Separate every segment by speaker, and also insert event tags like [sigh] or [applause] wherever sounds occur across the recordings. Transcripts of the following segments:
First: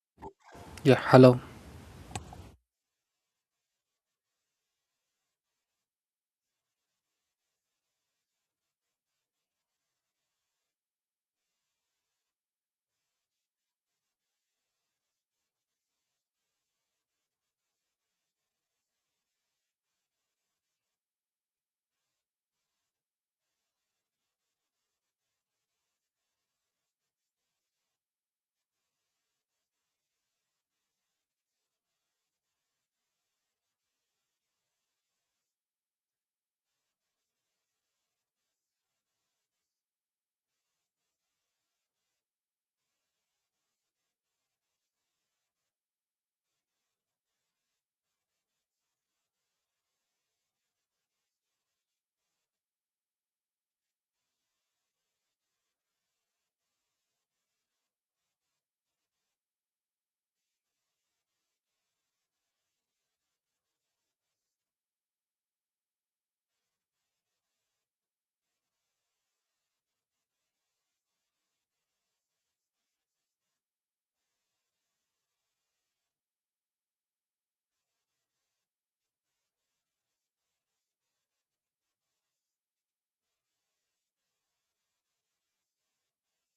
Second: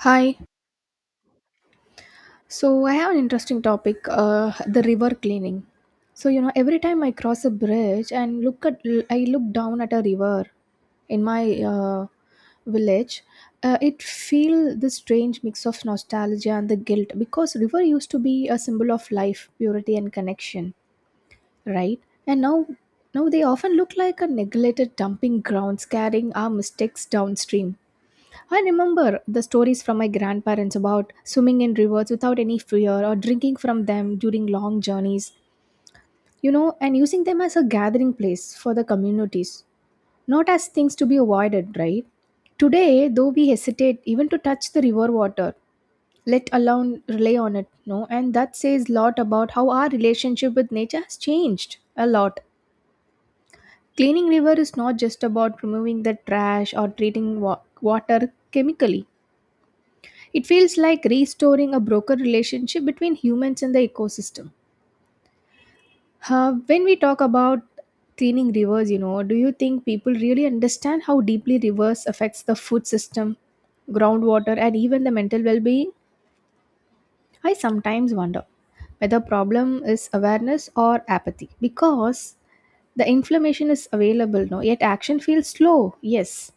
Speaker 1: Hi.
Speaker 2: Yeah, hello.
Speaker 1: So I have an interesting topic, the river cleaning. So you know, every time I cross a bridge and look at, I look down at a river in my village. It feel this strange mix of nostalgia and the guilt because river used to be a symbol of life, purity, and connection, right? And now they often look like a neglected dumping grounds, carrying our mistakes downstream. I remember the stories from my grandparents about swimming in rivers without any fear or drinking from them during long journeys, and using them as a gathering place for the communities, not as things to be avoided, right? Today, though we hesitate even to touch the river water, let alone rely on it, no, and that says a lot about how our relationship with nature has changed a lot. Cleaning river is not just about removing the trash or treating water chemically. It feels like restoring a broken relationship between humans and the ecosystem. When we talk about cleaning rivers, do you think people really understand how deeply rivers affects the food system, groundwater, and even the mental well-being? I sometimes wonder whether problem is awareness or apathy because the information is available, no, yet action feels slow. Yes,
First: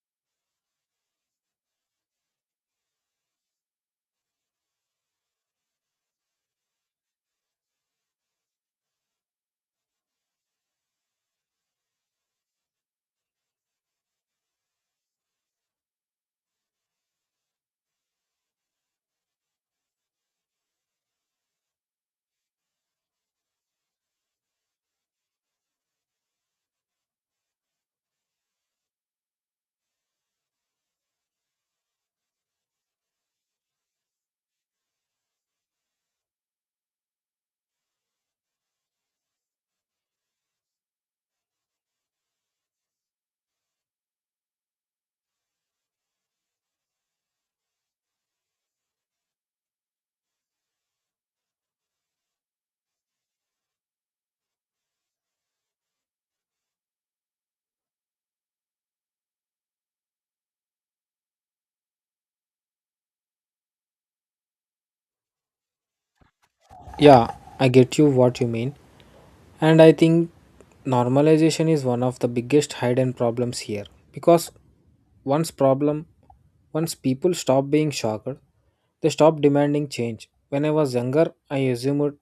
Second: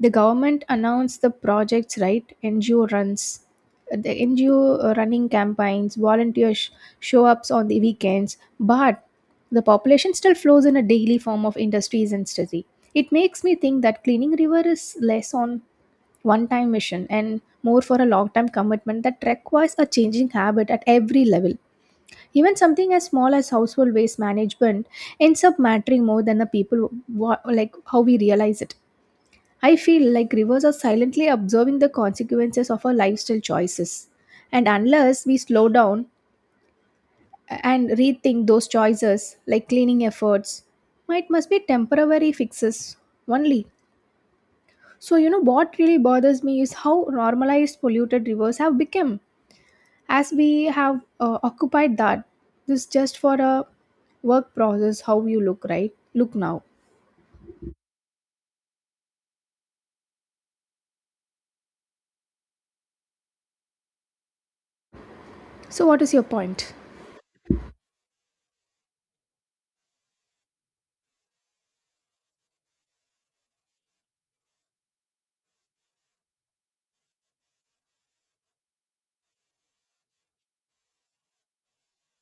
Speaker 1: the government announced the projects, right? NGO runs. The ngo running campaigns, volunteers show ups on the weekends, but the population still flows in a daily form of industries and study. It makes me think that cleaning river is less on one time mission and more for a long time commitment that requires a changing habit at every level. Even something as small as household waste management ends up mattering more than the people like how we realize it. I feel like rivers are silently observing the consequences of our lifestyle choices. And unless we slow down and rethink those choices, like, cleaning efforts might must be temporary fixes only. So, you know, what really bothers me is how normalized polluted rivers have become as we have occupied that. This just for a work process, how you look, right? Look now. So, what is your point?
Speaker 2: Yeah, I get you what you mean. And I think normalization is one of the biggest hidden problems here. Because once problem once people stop being shocked, they stop demanding change. When I was younger, I assumed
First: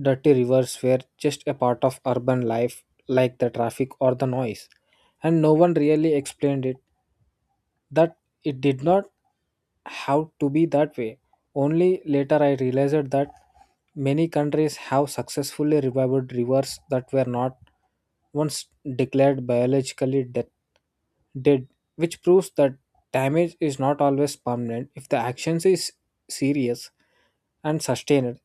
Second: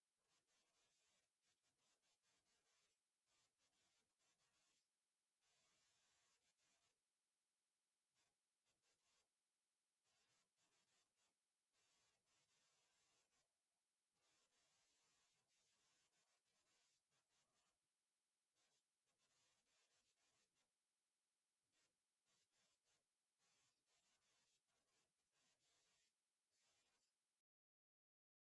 Speaker 2: dirty rivers were just a part of urban life like the traffic or the noise. And no one really explained it that it did not have to be that way. Only later I realized that many countries have successfully revived rivers that were not once declared biologically dead, which proves that damage is not always permanent if the actions is serious and sustained.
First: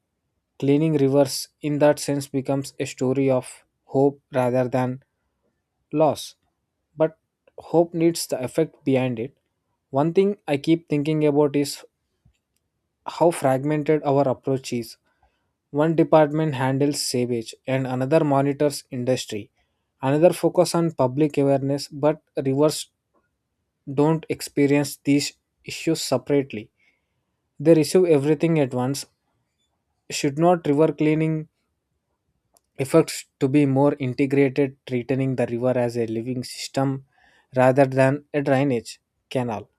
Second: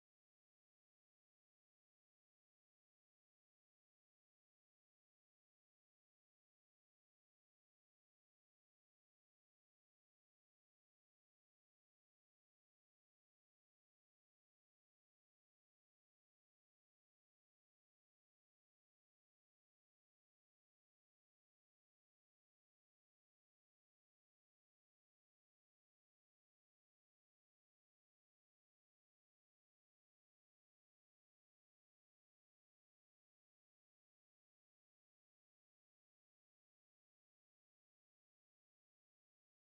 Speaker 2: Cleaning rivers in that sense becomes a story of hope rather than loss. But hope needs the effect behind it. One thing I keep thinking about is how fragmented our approach is. One department handles sewage and another monitors industry. Another focus on public awareness, but rivers don't experience these issues separately. They receive everything at once. Should not river cleaning efforts to be more integrated, treating the river as a living system rather than a drainage canal?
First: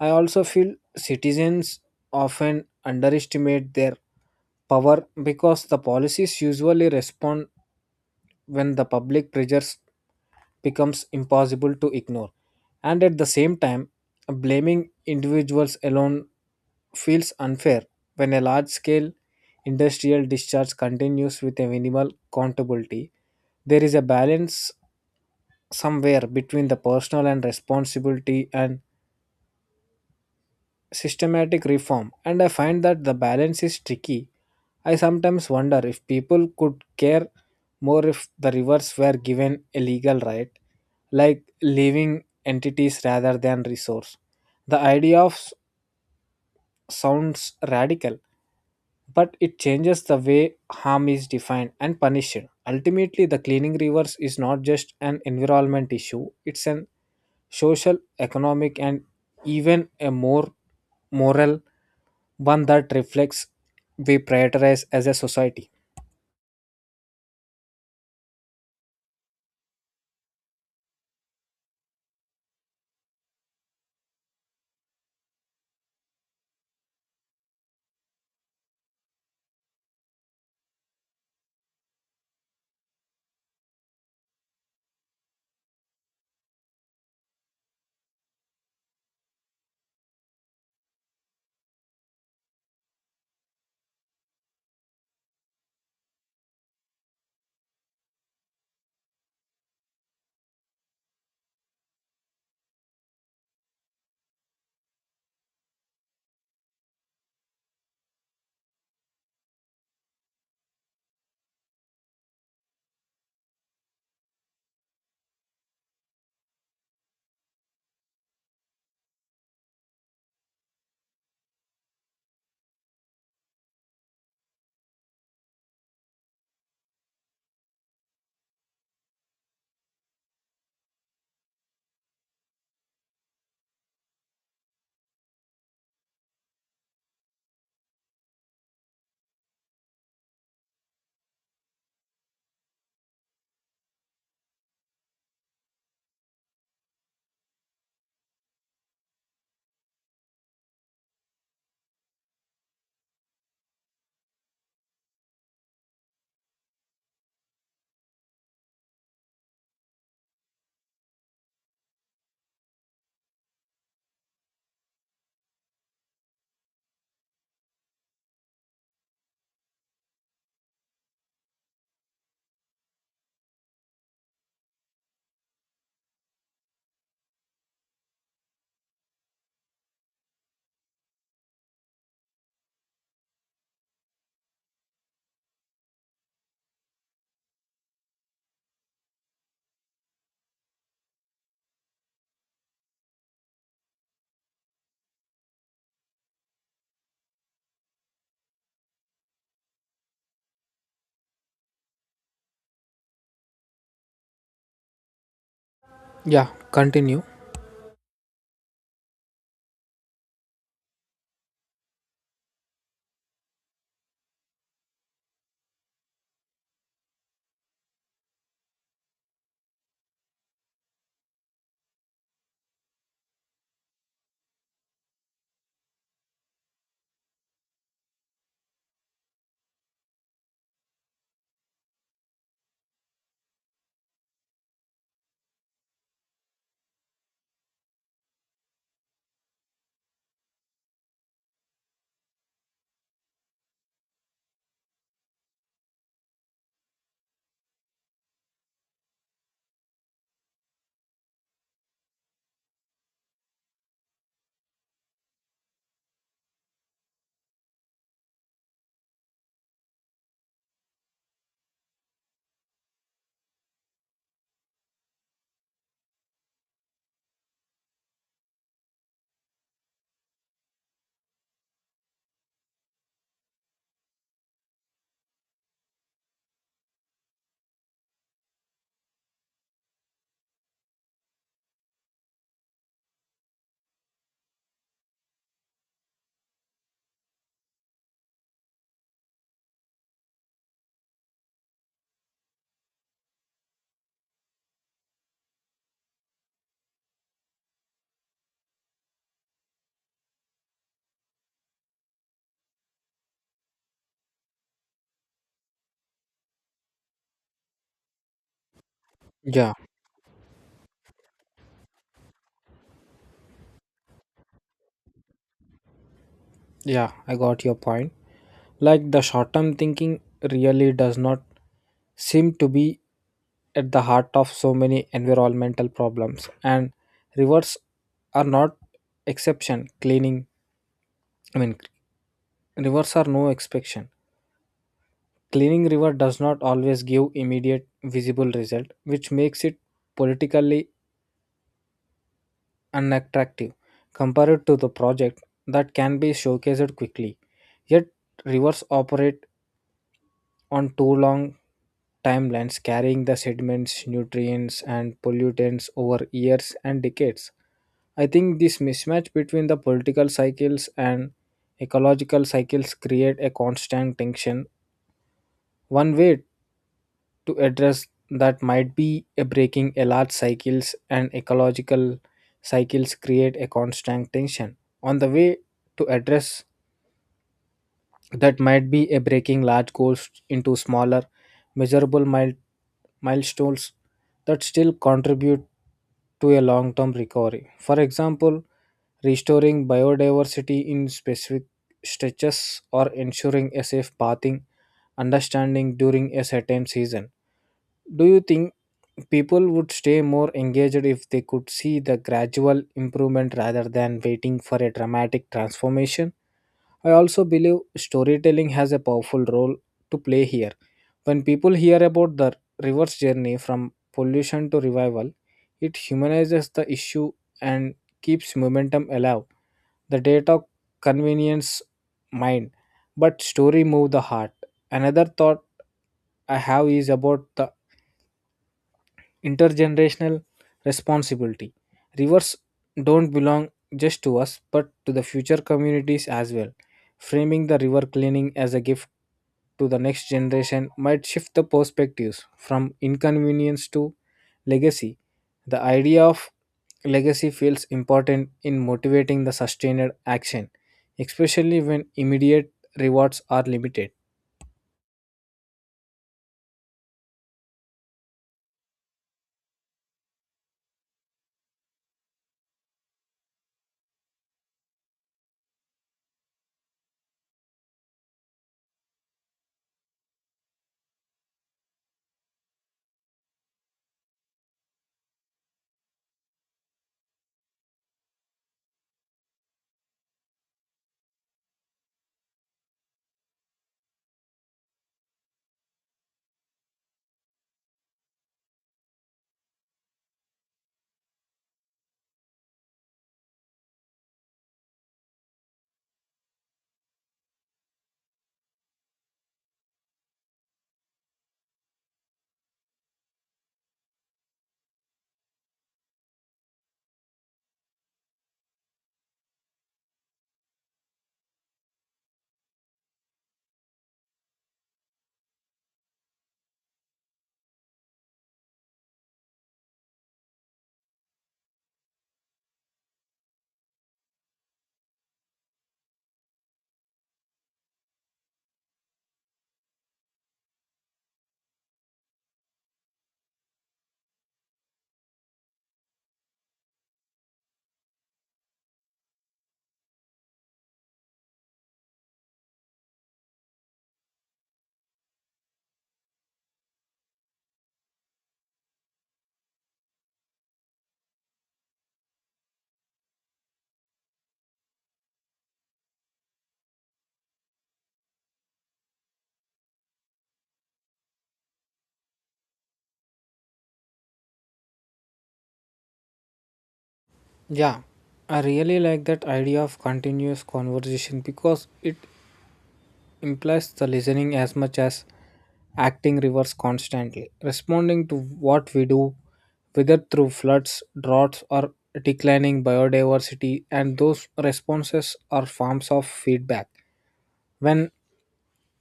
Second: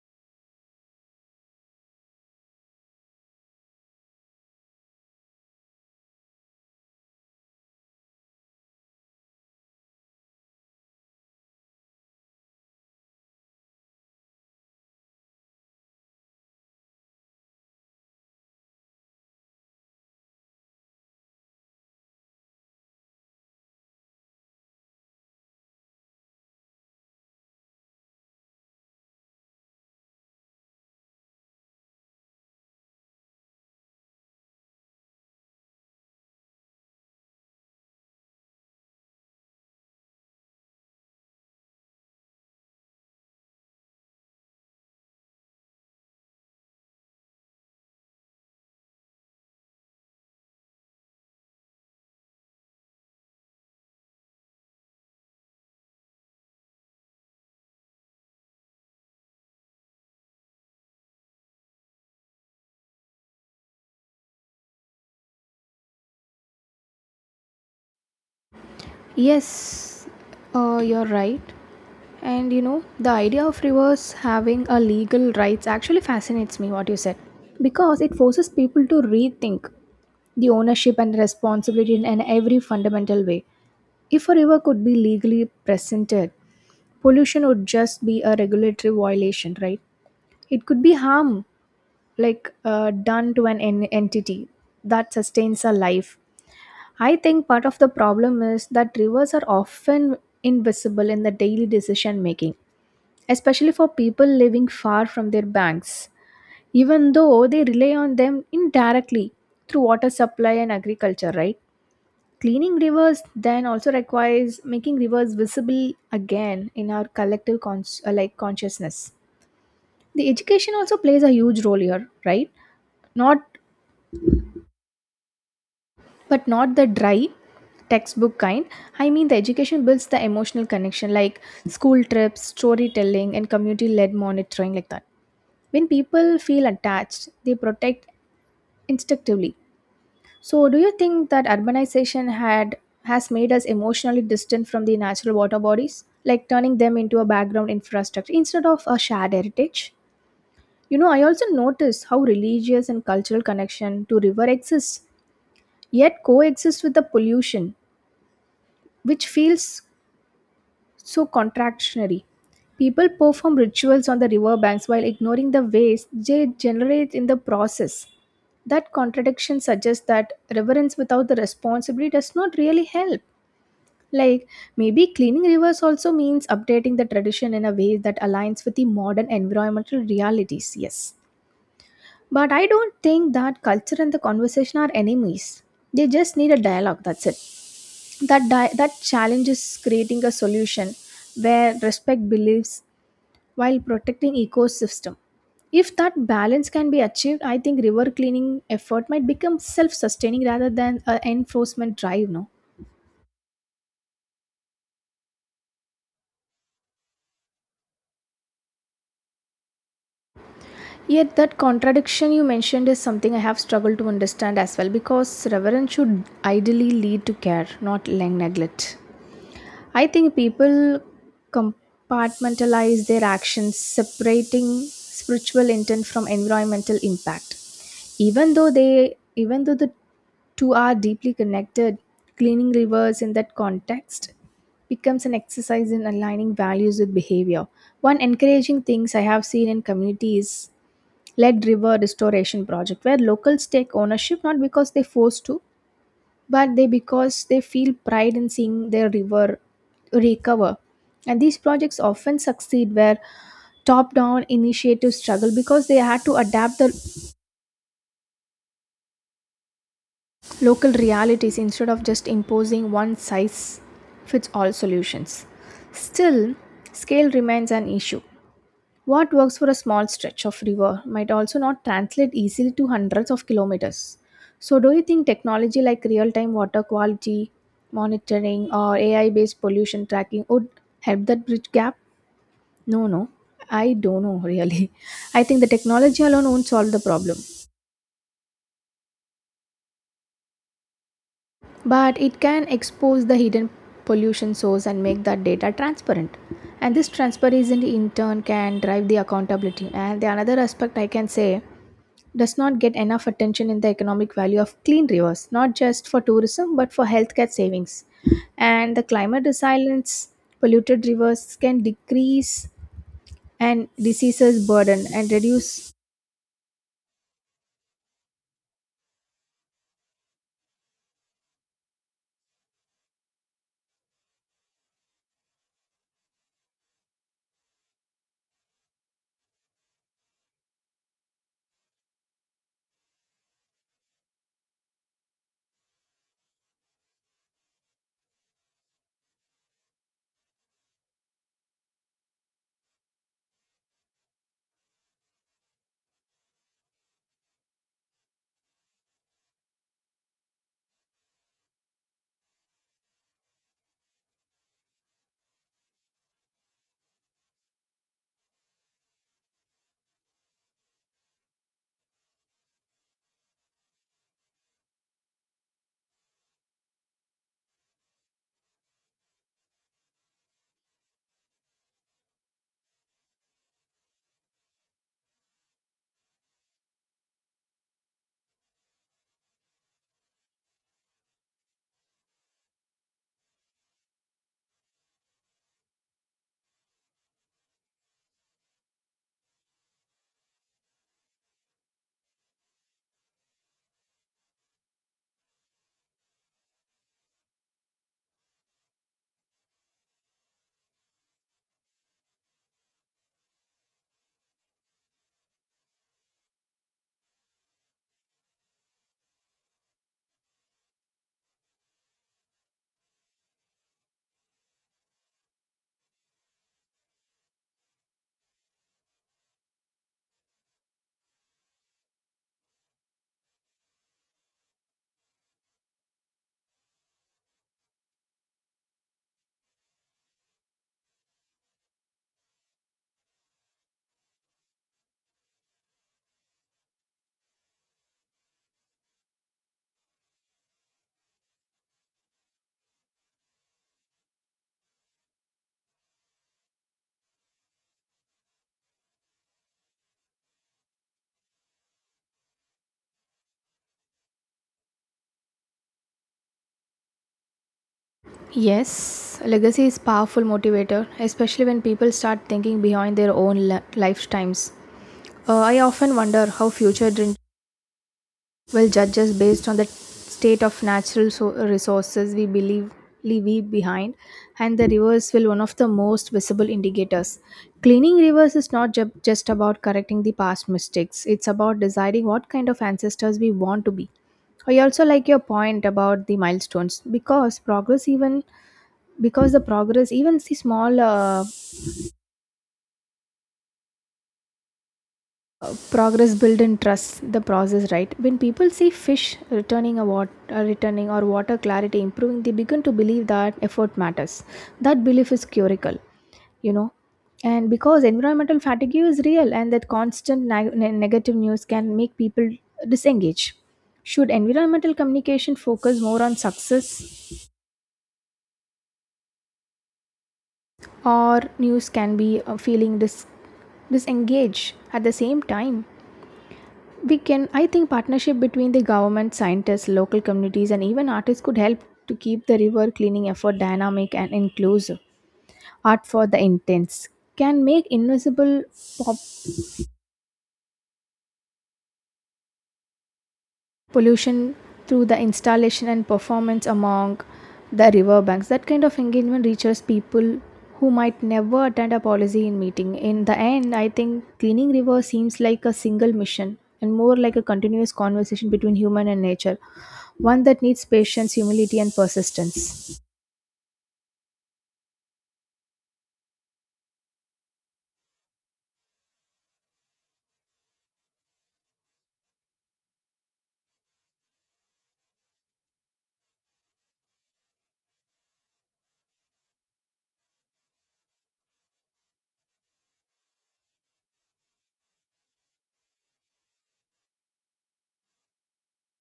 Speaker 2: I also feel citizens often underestimate their power because the policies usually respond when the public pressures becomes impossible to ignore. And at the same time, blaming individuals alone feels unfair when a large scale industrial discharge continues with a minimal accountability. There is a balance somewhere between the personal and responsibility and systematic reform, and I find that the balance is tricky. I sometimes wonder if people could care more if the rivers were given a legal right, like living entities rather than resource. The idea of sounds radical, but it changes the way harm is defined and punished. Ultimately, the cleaning rivers is not just an environment issue; it's an social, economic, and even a more moral one that reflects we prioritize as a society.
Speaker 1: Yes, you're right. And you know, the idea of rivers having a legal rights actually fascinates me, what you said, because it forces people to rethink the ownership and responsibility in an every fundamental way. If a river could be legally presented, pollution would just be a regulatory violation, right? It could be harm like done to entity that sustains a life. I think part of the problem is that rivers are often invisible in the daily decision making, especially for people living far from their banks, even though they rely on them indirectly through water supply and agriculture, right? Cleaning rivers then also requires making rivers visible again in our collective like consciousness. The education also plays a huge role here, right? Not, but not the dry textbook kind. I mean the education builds the emotional connection, like school trips, storytelling, and community led monitoring, like that. When people feel attached, they protect instinctively. So do you think that urbanization had has made us emotionally distant from the natural water bodies, like turning them into a background infrastructure instead of a shared heritage? You know, I also notice how religious and cultural connection to river exists yet coexist with the pollution, which feels so contractionary. People perform rituals on the riverbanks while ignoring the waste they generate in the process. That contradiction suggests that reverence without the responsibility does not really help. Like, maybe cleaning rivers also means updating the tradition in a way that aligns with the modern environmental realities, yes. But I don't think that culture and the conversation are enemies. They just need a dialogue, that's it. That challenge is creating a solution where respect believes while protecting ecosystem. If that balance can be achieved, I think river cleaning effort might become self-sustaining rather than an enforcement drive, no?
Speaker 2: Yeah, continue.
Speaker 1: Yet that contradiction you mentioned is something I have struggled to understand as well because reverence should ideally lead to care, not lang neglect. I think people compartmentalize their actions, separating spiritual intent from environmental impact. Even though the two are deeply connected, cleaning rivers in that context becomes an exercise in aligning values with behavior. One encouraging things I have seen in communities led river restoration project where locals take ownership, not because they forced to, but they because they feel pride in seeing their river recover. And these projects often succeed where top down initiatives struggle because they had to adapt the local realities instead of just imposing one size fits all solutions. Still, scale remains an issue. What works for a small stretch of river might also not translate easily to hundreds of kilometers. So, do you think technology like real time water quality monitoring or AI based pollution tracking would help that bridge gap? No, no, I don't know really. [laughs] I think the technology alone won't solve the problem, but it can expose the hidden pollution source and make that data transparent. And this transparency in turn can drive the accountability. And the another aspect I can say does not get enough attention in the economic value of clean rivers, not just for tourism but for healthcare savings. And the climate
Speaker 2: Yeah,
Speaker 1: resilience, polluted rivers can decrease and diseases burden and reduce.
Speaker 2: yeah, I got your point. Like the short term thinking really does not seem to be at the heart of so many environmental problems, and rivers are not exception. Cleaning, I mean, rivers are no exception. Cleaning river does not always give immediate visible result, which makes it politically unattractive compared to the project that can be showcased quickly. Yet rivers operate on too long timelines, carrying the sediments, nutrients and pollutants over years and decades. I think this mismatch between the political cycles and ecological cycles create a constant tension. One way to address that might be a breaking a large cycles and ecological cycles create a constant tension on the way to address that might be a breaking large goals into smaller measurable milestones that still contribute to a long-term recovery, for example restoring biodiversity in specific stretches or ensuring a safe pathing understanding during a certain season. Do you think people would stay more engaged if they could see the gradual improvement rather than waiting for a dramatic transformation? I also believe storytelling has a powerful role to play here. When people hear about the reverse journey from pollution to revival, it humanizes the issue and keeps momentum alive. The data convenience mind, but story move the heart. Another thought I have is about the intergenerational responsibility. Rivers don't belong just to us, but to the future communities as well. Framing the river cleaning as a gift to the next generation might shift the perspectives from inconvenience to legacy. The idea of legacy feels important in motivating the sustained action, especially when immediate rewards are limited.
Speaker 1: Yes, legacy is powerful motivator, especially when people start thinking behind their own lifetimes. I often wonder how well, judges, based on the state of natural resources we believe we behind, and the rivers will one of the most visible indicators. Cleaning rivers is not just about correcting the past mistakes; it's about deciding what kind of ancestors we want to be. I also like your point about the milestones because progress, even the small progress, built in trust the process, right? When people see fish returning or water clarity improving, they begin to believe that effort matters. That belief is curical, you know. And because environmental fatigue is real, and that constant negative news can make people disengage, should environmental communication focus more on success, or news can be a feeling disengaged at the same time? We can, I think, partnership between the government, scientists, local communities, and even artists could help to keep the river cleaning effort dynamic and inclusive. Art for the intense can make invisible pop pollution through the installation and performance among the river banks. That kind of engagement reaches people who might never attend a policy in meeting. In the end, I think cleaning river seems like a single mission and more like a continuous conversation between human and nature, one that needs patience, humility, and persistence.
Speaker 2: Yeah, I really like that idea of continuous conversation because it implies the listening as much as acting reverse constantly, responding to what we do, whether through floods, droughts, or declining biodiversity, and those responses are forms of feedback. When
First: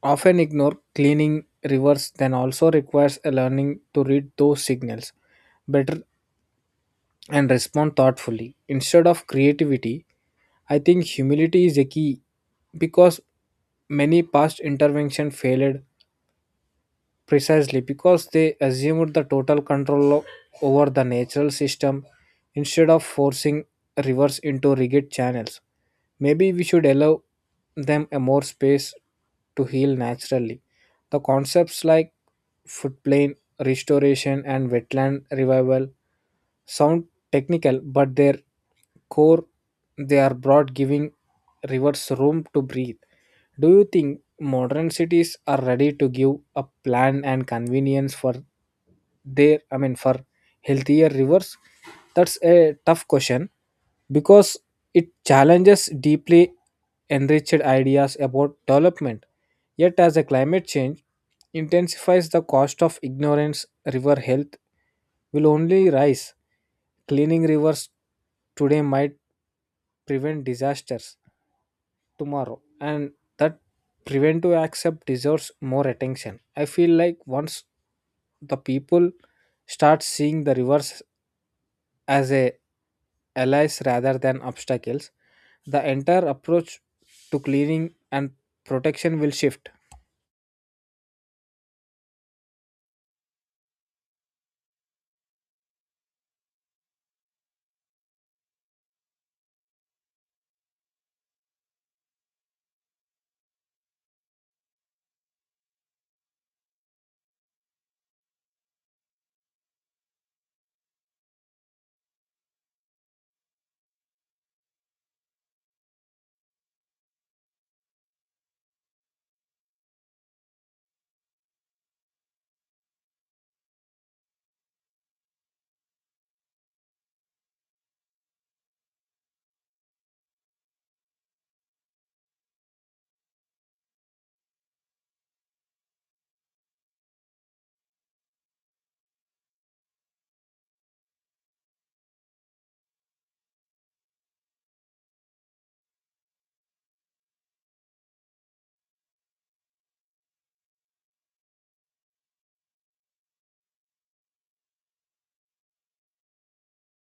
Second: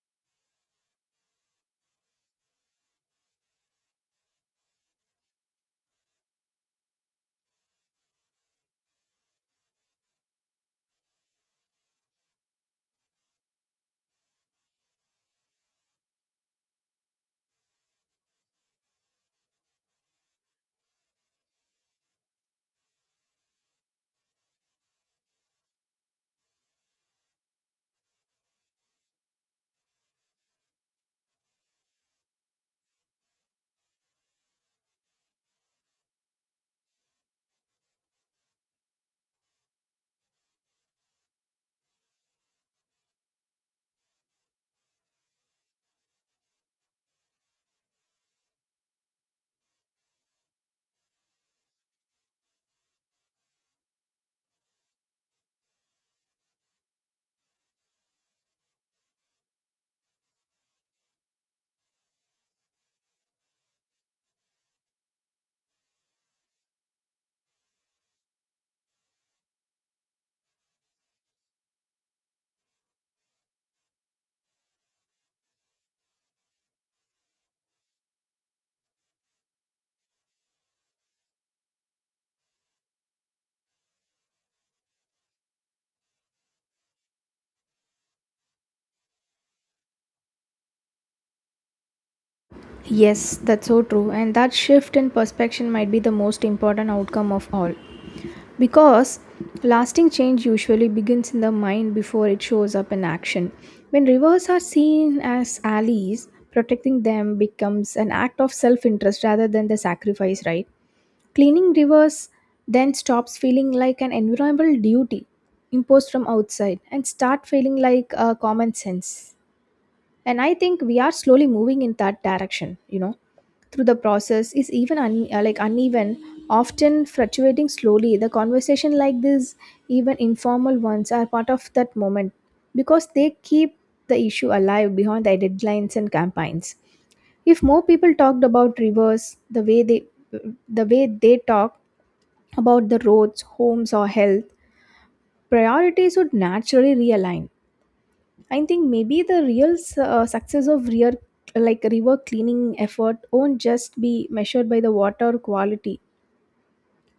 Speaker 2: often ignored, cleaning rivers then also requires a learning to read those signals better and respond thoughtfully. Instead of creativity, I think humility is a key because many past intervention failed, precisely because they assumed the total control over the natural system. Instead of forcing rivers into rigid channels, maybe we should allow them a more space to heal naturally. The concepts like floodplain restoration and wetland revival sound technical, but their core, they are broad, giving rivers room to breathe. Do you think modern cities are ready to give up land and convenience for their, I mean for healthier rivers? That's a tough question because it challenges deeply enriched ideas about development. Yet as a climate change intensifies, the cost of ignorance, river health will only rise. Cleaning rivers today might prevent disasters tomorrow, and that preventive accept deserves more attention. I feel like once the people start seeing the rivers as a allies rather than obstacles, the entire approach to cleaning and protection will shift.
Speaker 1: Yes, that's so true, and that shift in perspective might be the most important outcome of all. Because lasting change usually begins in the mind before it shows up in action. When rivers are seen as allies, protecting them becomes an act of self interest rather than the sacrifice, right? Cleaning rivers then stops feeling like an environmental duty imposed from outside and start feeling like a common sense. And I think we are slowly moving in that direction, you know, through the process is even like uneven, often fluctuating slowly. The conversation like this, even informal ones, are part of that moment because they keep the issue alive behind the deadlines and campaigns. If more people talked about rivers the way they talk about the roads, homes, or health, priorities would naturally realign. I think maybe the real success of like river cleaning effort won't just be measured by the water quality,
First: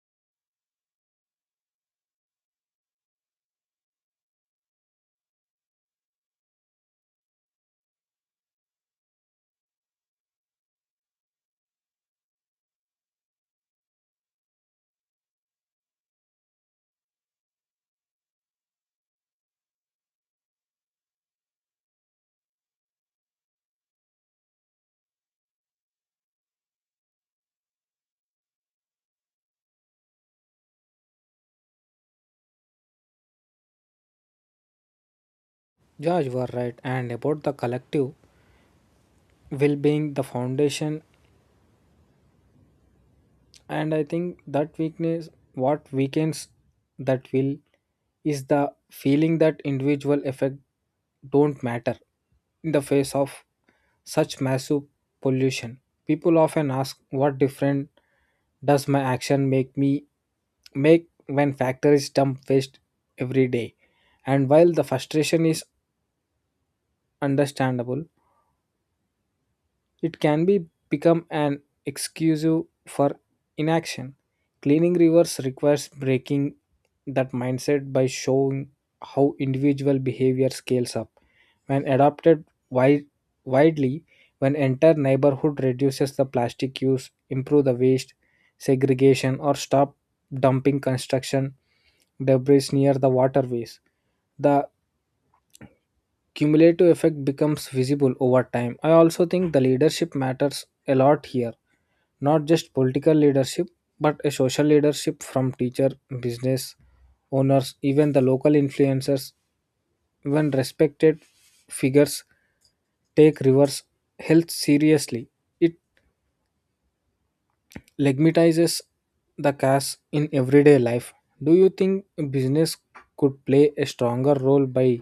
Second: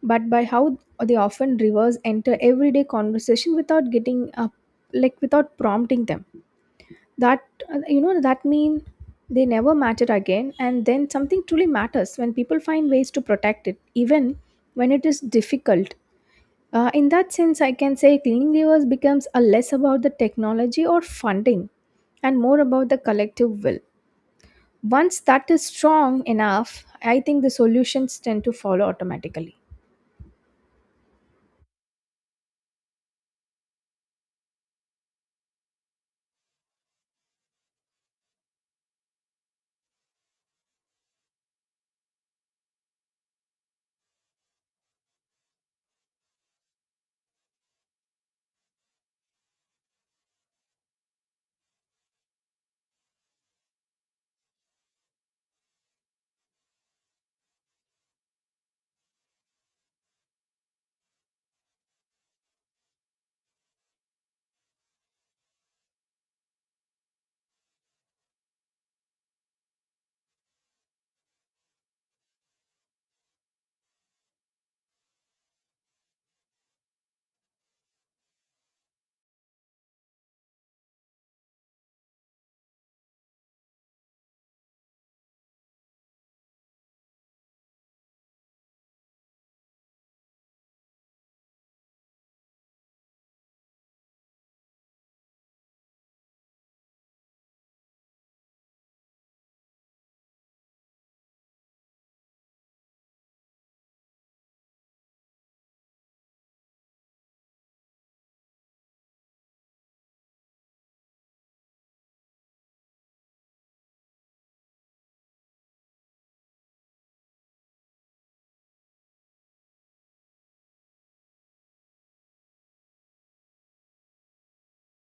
Speaker 1: but by how they often rivers enter everyday conversation without getting up, like without prompting them. That that mean they never matter again, and then something truly matters when people find ways to protect it, even when it is difficult. In that sense, I can say cleaning rivers becomes a less about the technology or funding and more about the collective will. Once that is strong enough, I think the solutions tend to follow automatically.
Speaker 2: Yeah, you are right. And about the collective well-being the foundation, and I think that weakness what weakens that will is the feeling that individual effect don't matter in the face of such massive pollution. People often ask what different does my action make me make when factories dump waste every day. And while the frustration is understandable, it can be become an excuse for inaction. Cleaning rivers requires breaking that mindset by showing how individual behavior scales up. When adopted widely, when entire neighborhood reduces the plastic use, improve the waste segregation, or stop dumping construction debris near the waterways, the cumulative effect becomes visible over time. I also think the leadership matters a lot here, not just political leadership, but a social leadership from teacher, business owners, even the local influencers. When respected figures take reverse health seriously, it legitimatizes the cash in everyday life. Do you think business could play a stronger role by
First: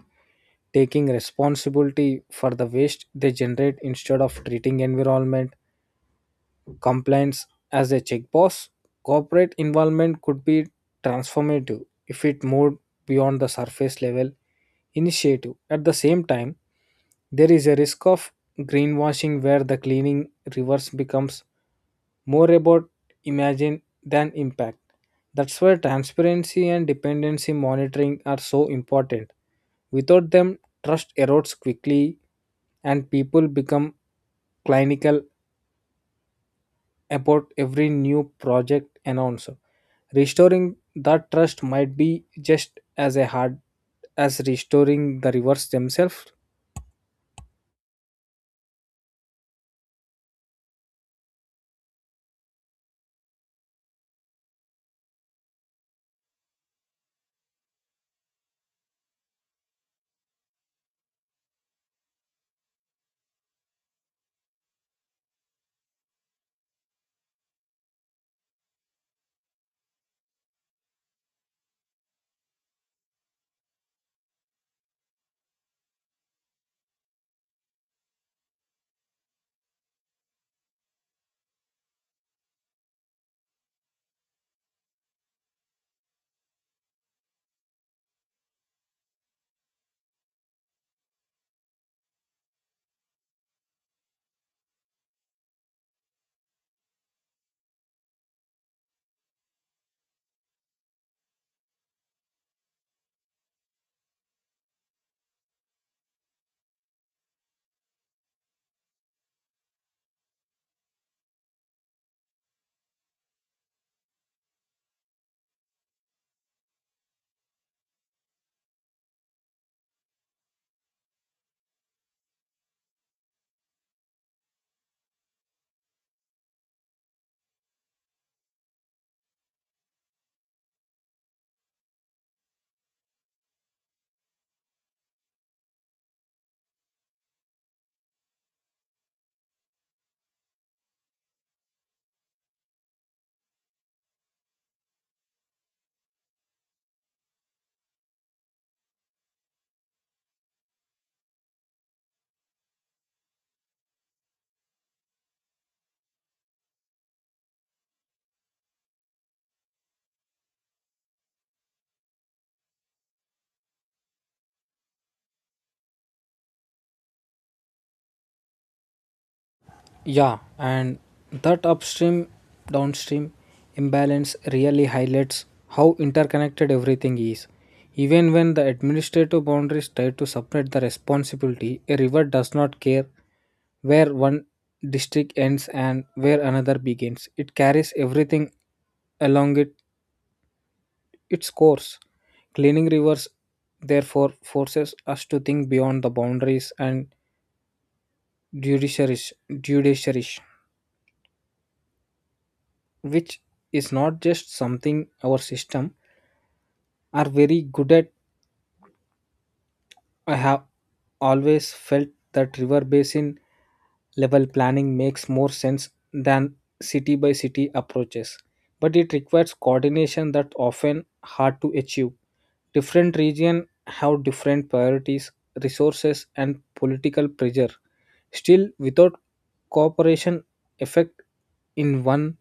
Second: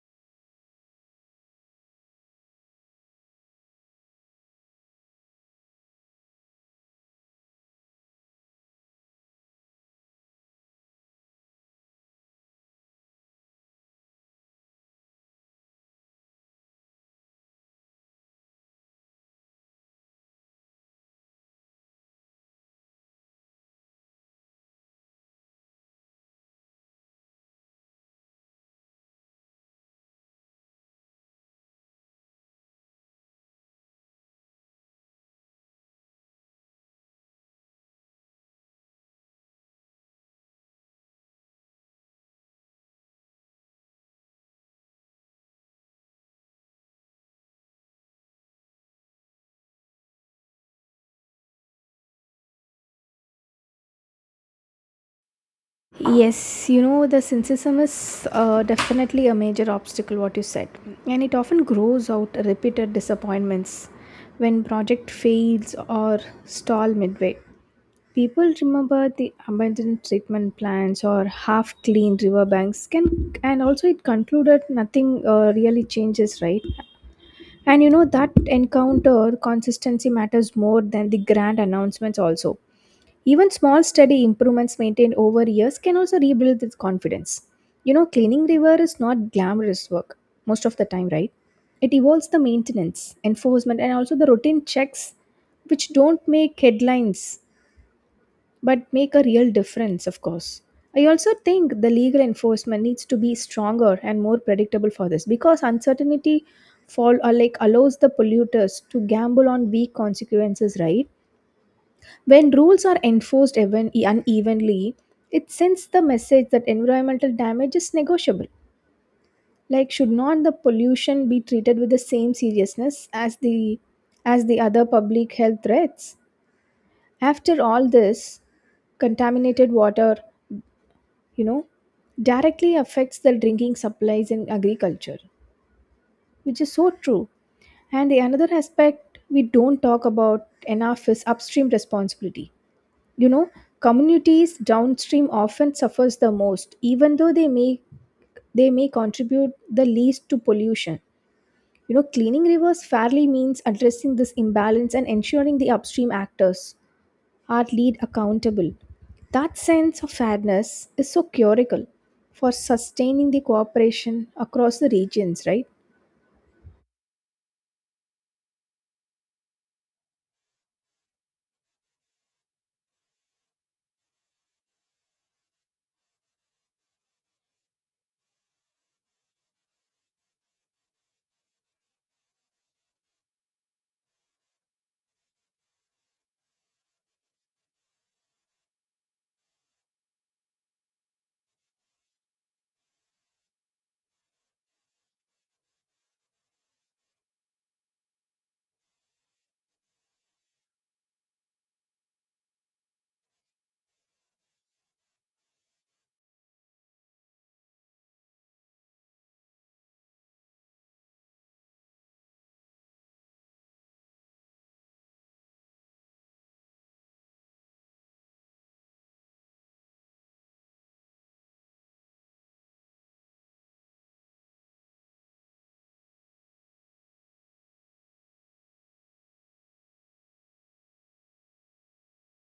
Speaker 2: taking responsibility for the waste they generate instead of treating environment compliance as a check box? Corporate involvement could be transformative if it moved beyond the surface level initiative. At the same time, there is a risk of greenwashing where the cleaning reverse becomes more about imagine than impact. That's why transparency and dependency monitoring are so important. Without them, trust erodes quickly and people become clinical about every new project announced. Restoring that trust might be just as a hard as restoring the rivers themselves.
Speaker 1: Yes, you know, the cynicism is definitely a major obstacle, what you said. And it often grows out repeated disappointments when project fails or stall midway. People remember the abandoned treatment plants or half-cleaned riverbanks can, and also it concluded nothing really changes, right? And you know that encounter consistency matters more than the grand announcements. Also, even small steady improvements maintained over years can also rebuild this confidence. You know, cleaning river is not glamorous work most of the time, right? It involves the maintenance, enforcement, and also the routine checks, which don't make headlines but make a real difference, of course. I also think the legal enforcement needs to be stronger and more predictable for this because uncertainty fall or like allows the polluters to gamble on weak consequences, right? When rules are enforced even unevenly, it sends the message that environmental damage is negotiable. Like should not the pollution be treated with the same seriousness as the other public health threats? After all this, contaminated water you know directly affects the drinking supplies in agriculture, which is so true. And the another aspect we don't talk about enough is upstream responsibility you know Communities downstream often suffers the most, even though they may contribute the least to pollution. You know, cleaning rivers fairly means addressing this imbalance and ensuring the upstream actors are lead accountable. That sense of fairness is so curical for sustaining the cooperation across the regions, right?
Speaker 2: Yeah, and that upstream downstream imbalance really highlights how interconnected everything is. Even when the administrative boundaries try to separate the responsibility, a river does not care where one district ends and where another begins. It carries everything along it its course. Cleaning rivers, therefore, forces us to think beyond the boundaries and judiciaries, which is not just something our system are very good at. I have always felt that river basin level planning makes more sense than city by city approaches, but it requires coordination that often hard to achieve. Different regions have different priorities, resources, and political pressure. Still, without cooperation, effect in one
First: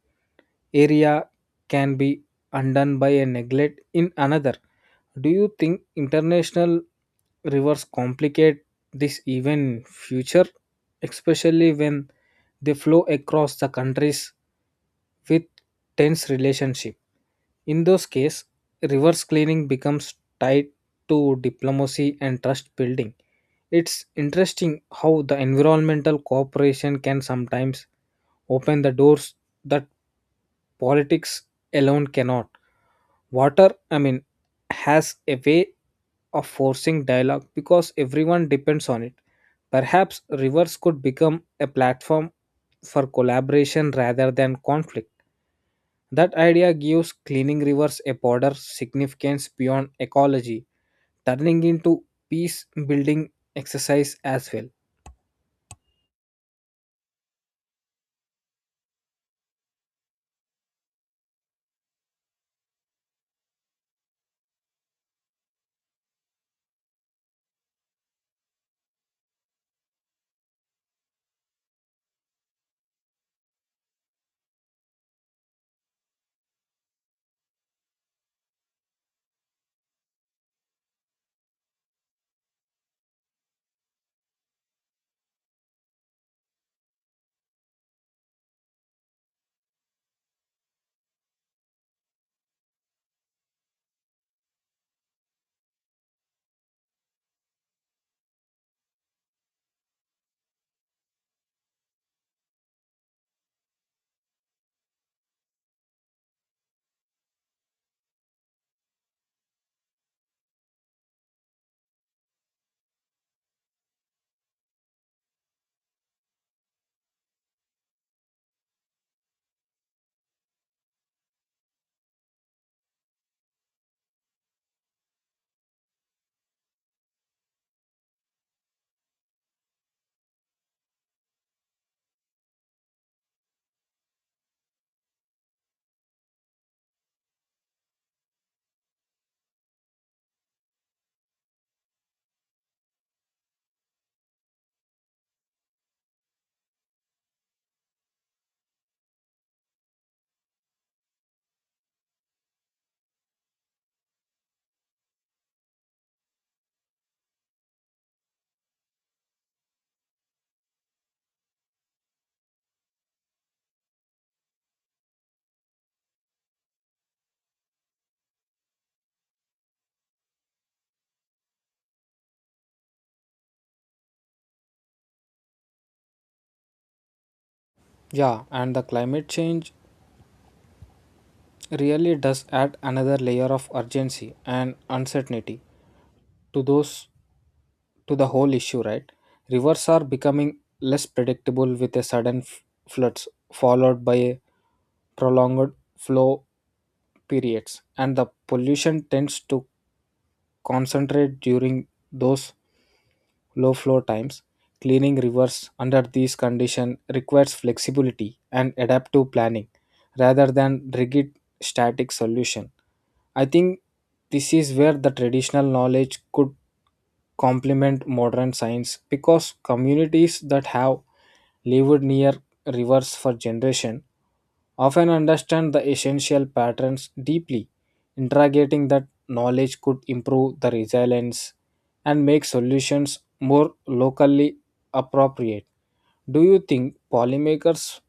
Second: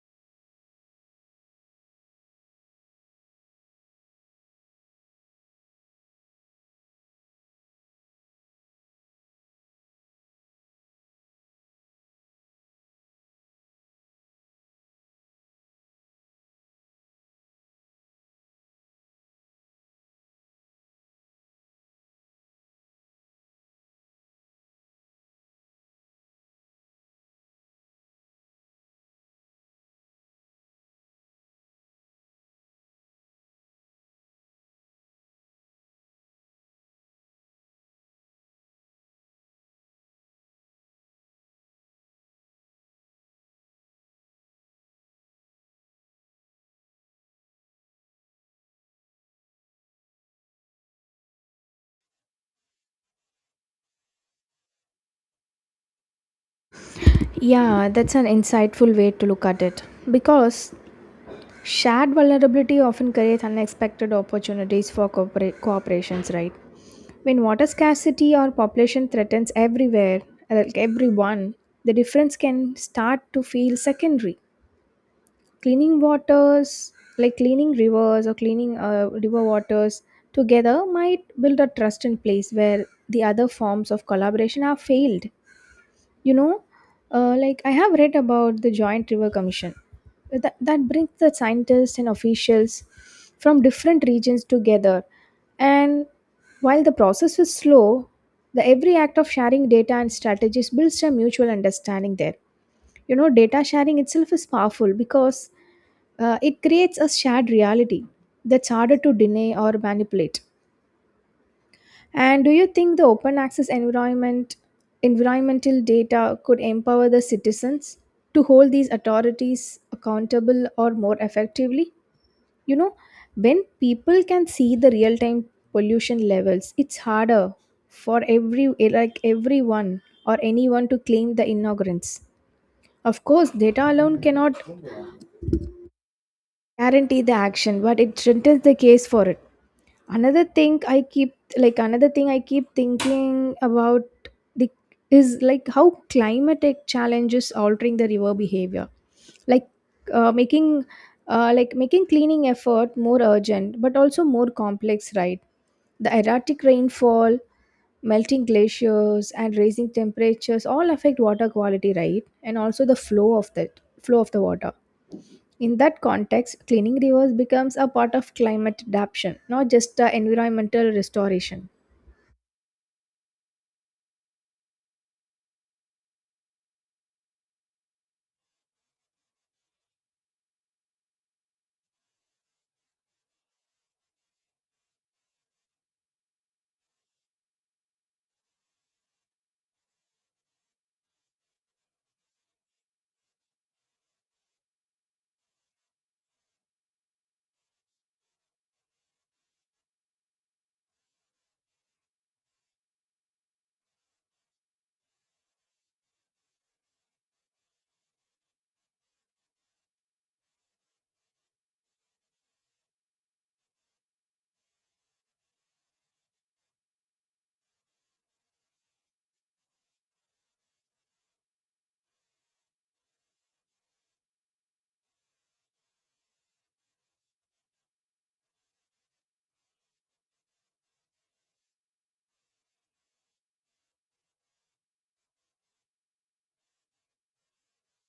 Speaker 2: area can be undone by a neglect in another. Do you think international rivers complicate this even future, especially when they flow across the countries with tense relationship? In those cases, reverse cleaning becomes tied to diplomacy and trust building. It's interesting how the environmental cooperation can sometimes open the doors that politics alone cannot. Water, I mean, has a way of forcing dialogue because everyone depends on it. Perhaps rivers could become a platform for collaboration rather than conflict. That idea gives cleaning rivers a broader significance beyond ecology, turning into peace building exercise as well.
Speaker 1: Yeah, that's an insightful way to look at it because shared vulnerability often creates unexpected opportunities for cooperations, right? When water scarcity or population threatens everywhere, like everyone, the difference can start to feel secondary. Cleaning waters, like cleaning rivers or cleaning river waters together might build a trust in place where the other forms of collaboration have failed. you know like I have read about the joint river commission that brings the scientists and officials from different regions together. And while the process is slow, the every act of sharing data and strategies builds a mutual understanding there. You know, data sharing itself is powerful because it creates a shared reality that's harder to deny or manipulate. And do you think the open access environmental data could empower the citizens to hold these authorities accountable or more effectively? You know, when people can see the real time pollution levels, it's harder for everyone or anyone to claim the ignorance. Of course, data alone cannot guarantee the action, but it strengthens the case for it. Another thing I keep thinking about the is like how climatic challenges altering the river behavior, like uh, making making cleaning effort more urgent but also more complex, right? The erratic rainfall, melting glaciers and raising temperatures all affect water quality, right? And also the flow of the water. In that context, cleaning rivers becomes a part of climate adaptation, not just the environmental restoration.
Speaker 2: Yeah, and the climate change really does add another layer of urgency and uncertainty to those to the whole issue, right? Rivers are becoming less predictable with a sudden floods followed by a prolonged flow periods, and the pollution tends to concentrate during those low flow times. Cleaning rivers under these conditions requires flexibility and adaptive planning rather than rigid static solution. I think this is where the traditional knowledge could complement modern science, because communities that have lived near rivers for generation often understand the essential patterns deeply. Interrogating that knowledge could improve the resilience and make solutions more locally appropriate. Do you think policymakers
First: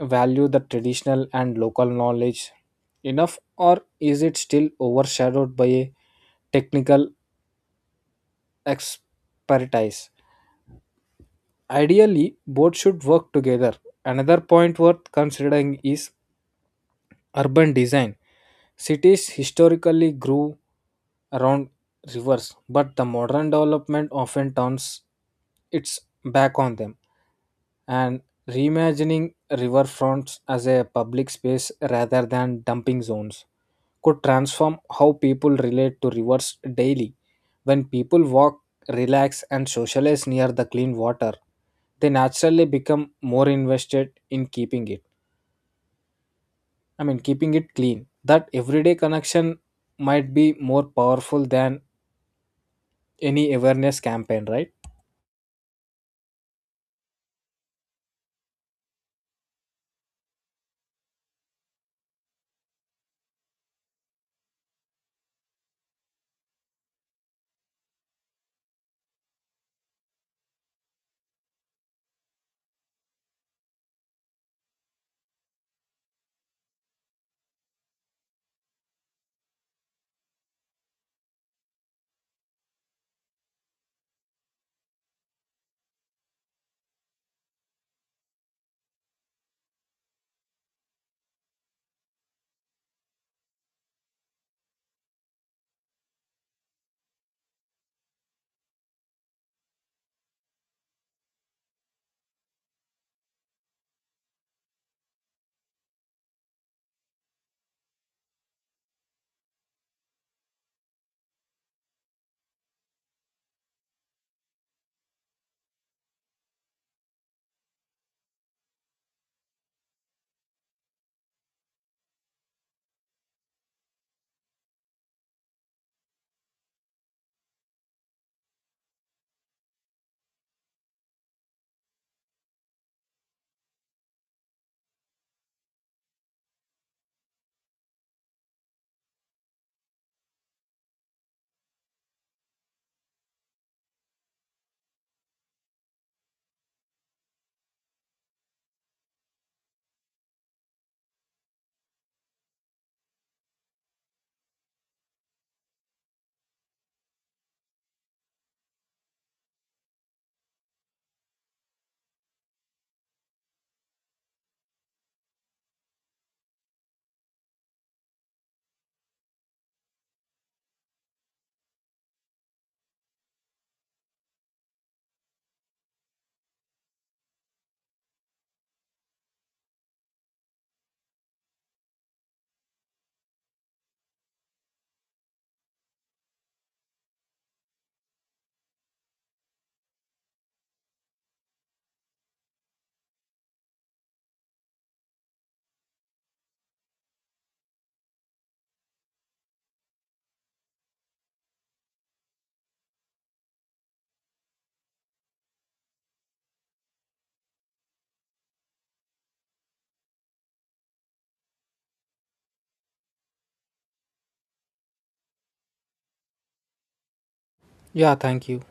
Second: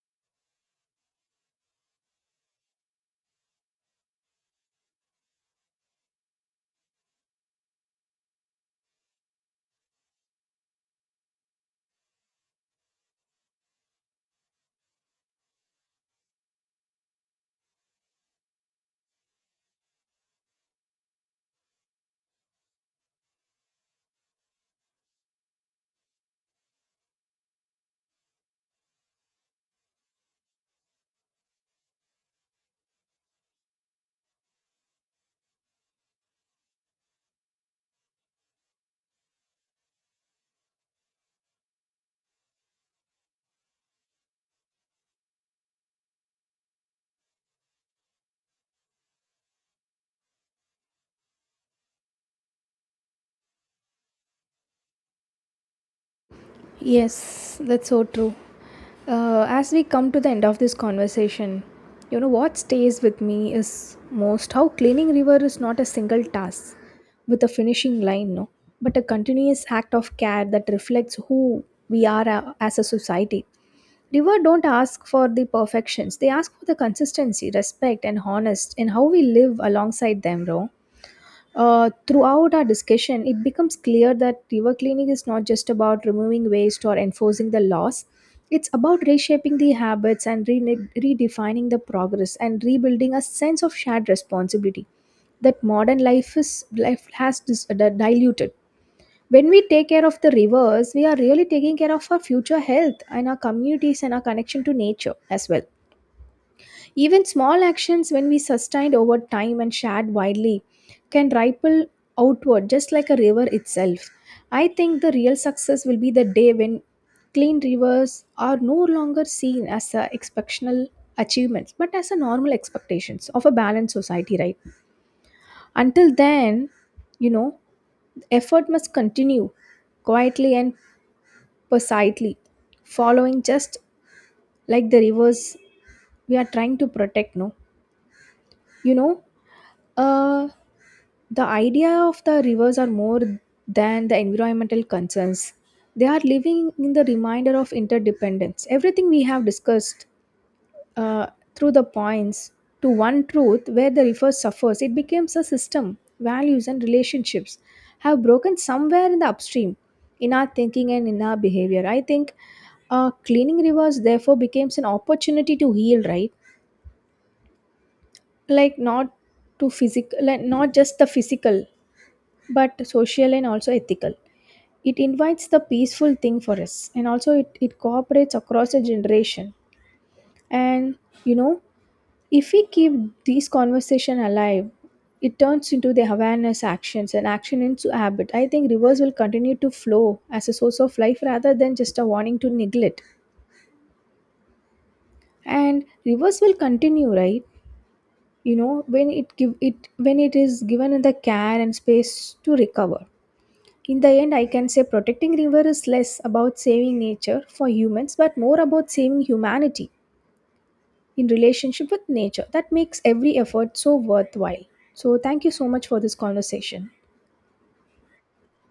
Speaker 2: value the traditional and local knowledge enough, or is it still overshadowed by a technical expertise? Ideally, both should work together. Another point worth considering is urban design. Cities historically grew around rivers, but the modern development often turns its back on them. And reimagining riverfronts as a public space rather than dumping zones could transform how people relate to rivers daily. When people walk, relax, and socialize near the clean water, they naturally become more invested in keeping it. I mean, keeping it clean. That everyday connection might be more powerful than any awareness campaign, right?
Speaker 1: Yes, that's so true. As we come to the end of this conversation, you know, what stays with me is most how cleaning river is not a single task with a finishing line, no, but a continuous act of care that reflects who we as a society. River don't ask for the perfections; they ask for the consistency, respect, and honest in how we live alongside them, bro. Throughout our discussion, it becomes clear that river cleaning is not just about removing waste or enforcing the laws. It's about reshaping the habits and redefining the progress and rebuilding a sense of shared responsibility that modern life has diluted. When we take care of the rivers, we are really taking care of our future health and our communities and our connection to nature as well. Even small actions, when we sustained over time and shared widely, can ripple outward just like a river itself. I think the real success will be the day when clean rivers are no longer seen as a exceptional achievements but as a normal expectations of a balanced society, right? Until then you know effort must continue quietly and precisely, following just like the rivers we are trying to protect, no you know uh The idea of the rivers are more than the environmental concerns. They are living in the reminder of interdependence. Everything we have discussed uh, through the points to one truth where the river suffers, it becomes a system. Values and relationships have broken somewhere in the upstream, in our thinking and in our behavior. I think cleaning rivers therefore becomes an opportunity to heal, right? Like not like not just the physical but social and also ethical. It invites the peaceful thing for us, and also it cooperates across a generation. And you know, if we keep these conversation alive, it turns into the awareness actions and action into habit. I think rivers will continue to flow as a source of life rather than just a warning to neglect. And rivers will continue, right? You know, when it is given the care and space to recover. In the end, I can say protecting river is less about saving nature for humans but more about saving humanity in relationship with nature. That makes every effort so worthwhile. So thank you so much for this conversation.
Speaker 2: Yeah, thank you.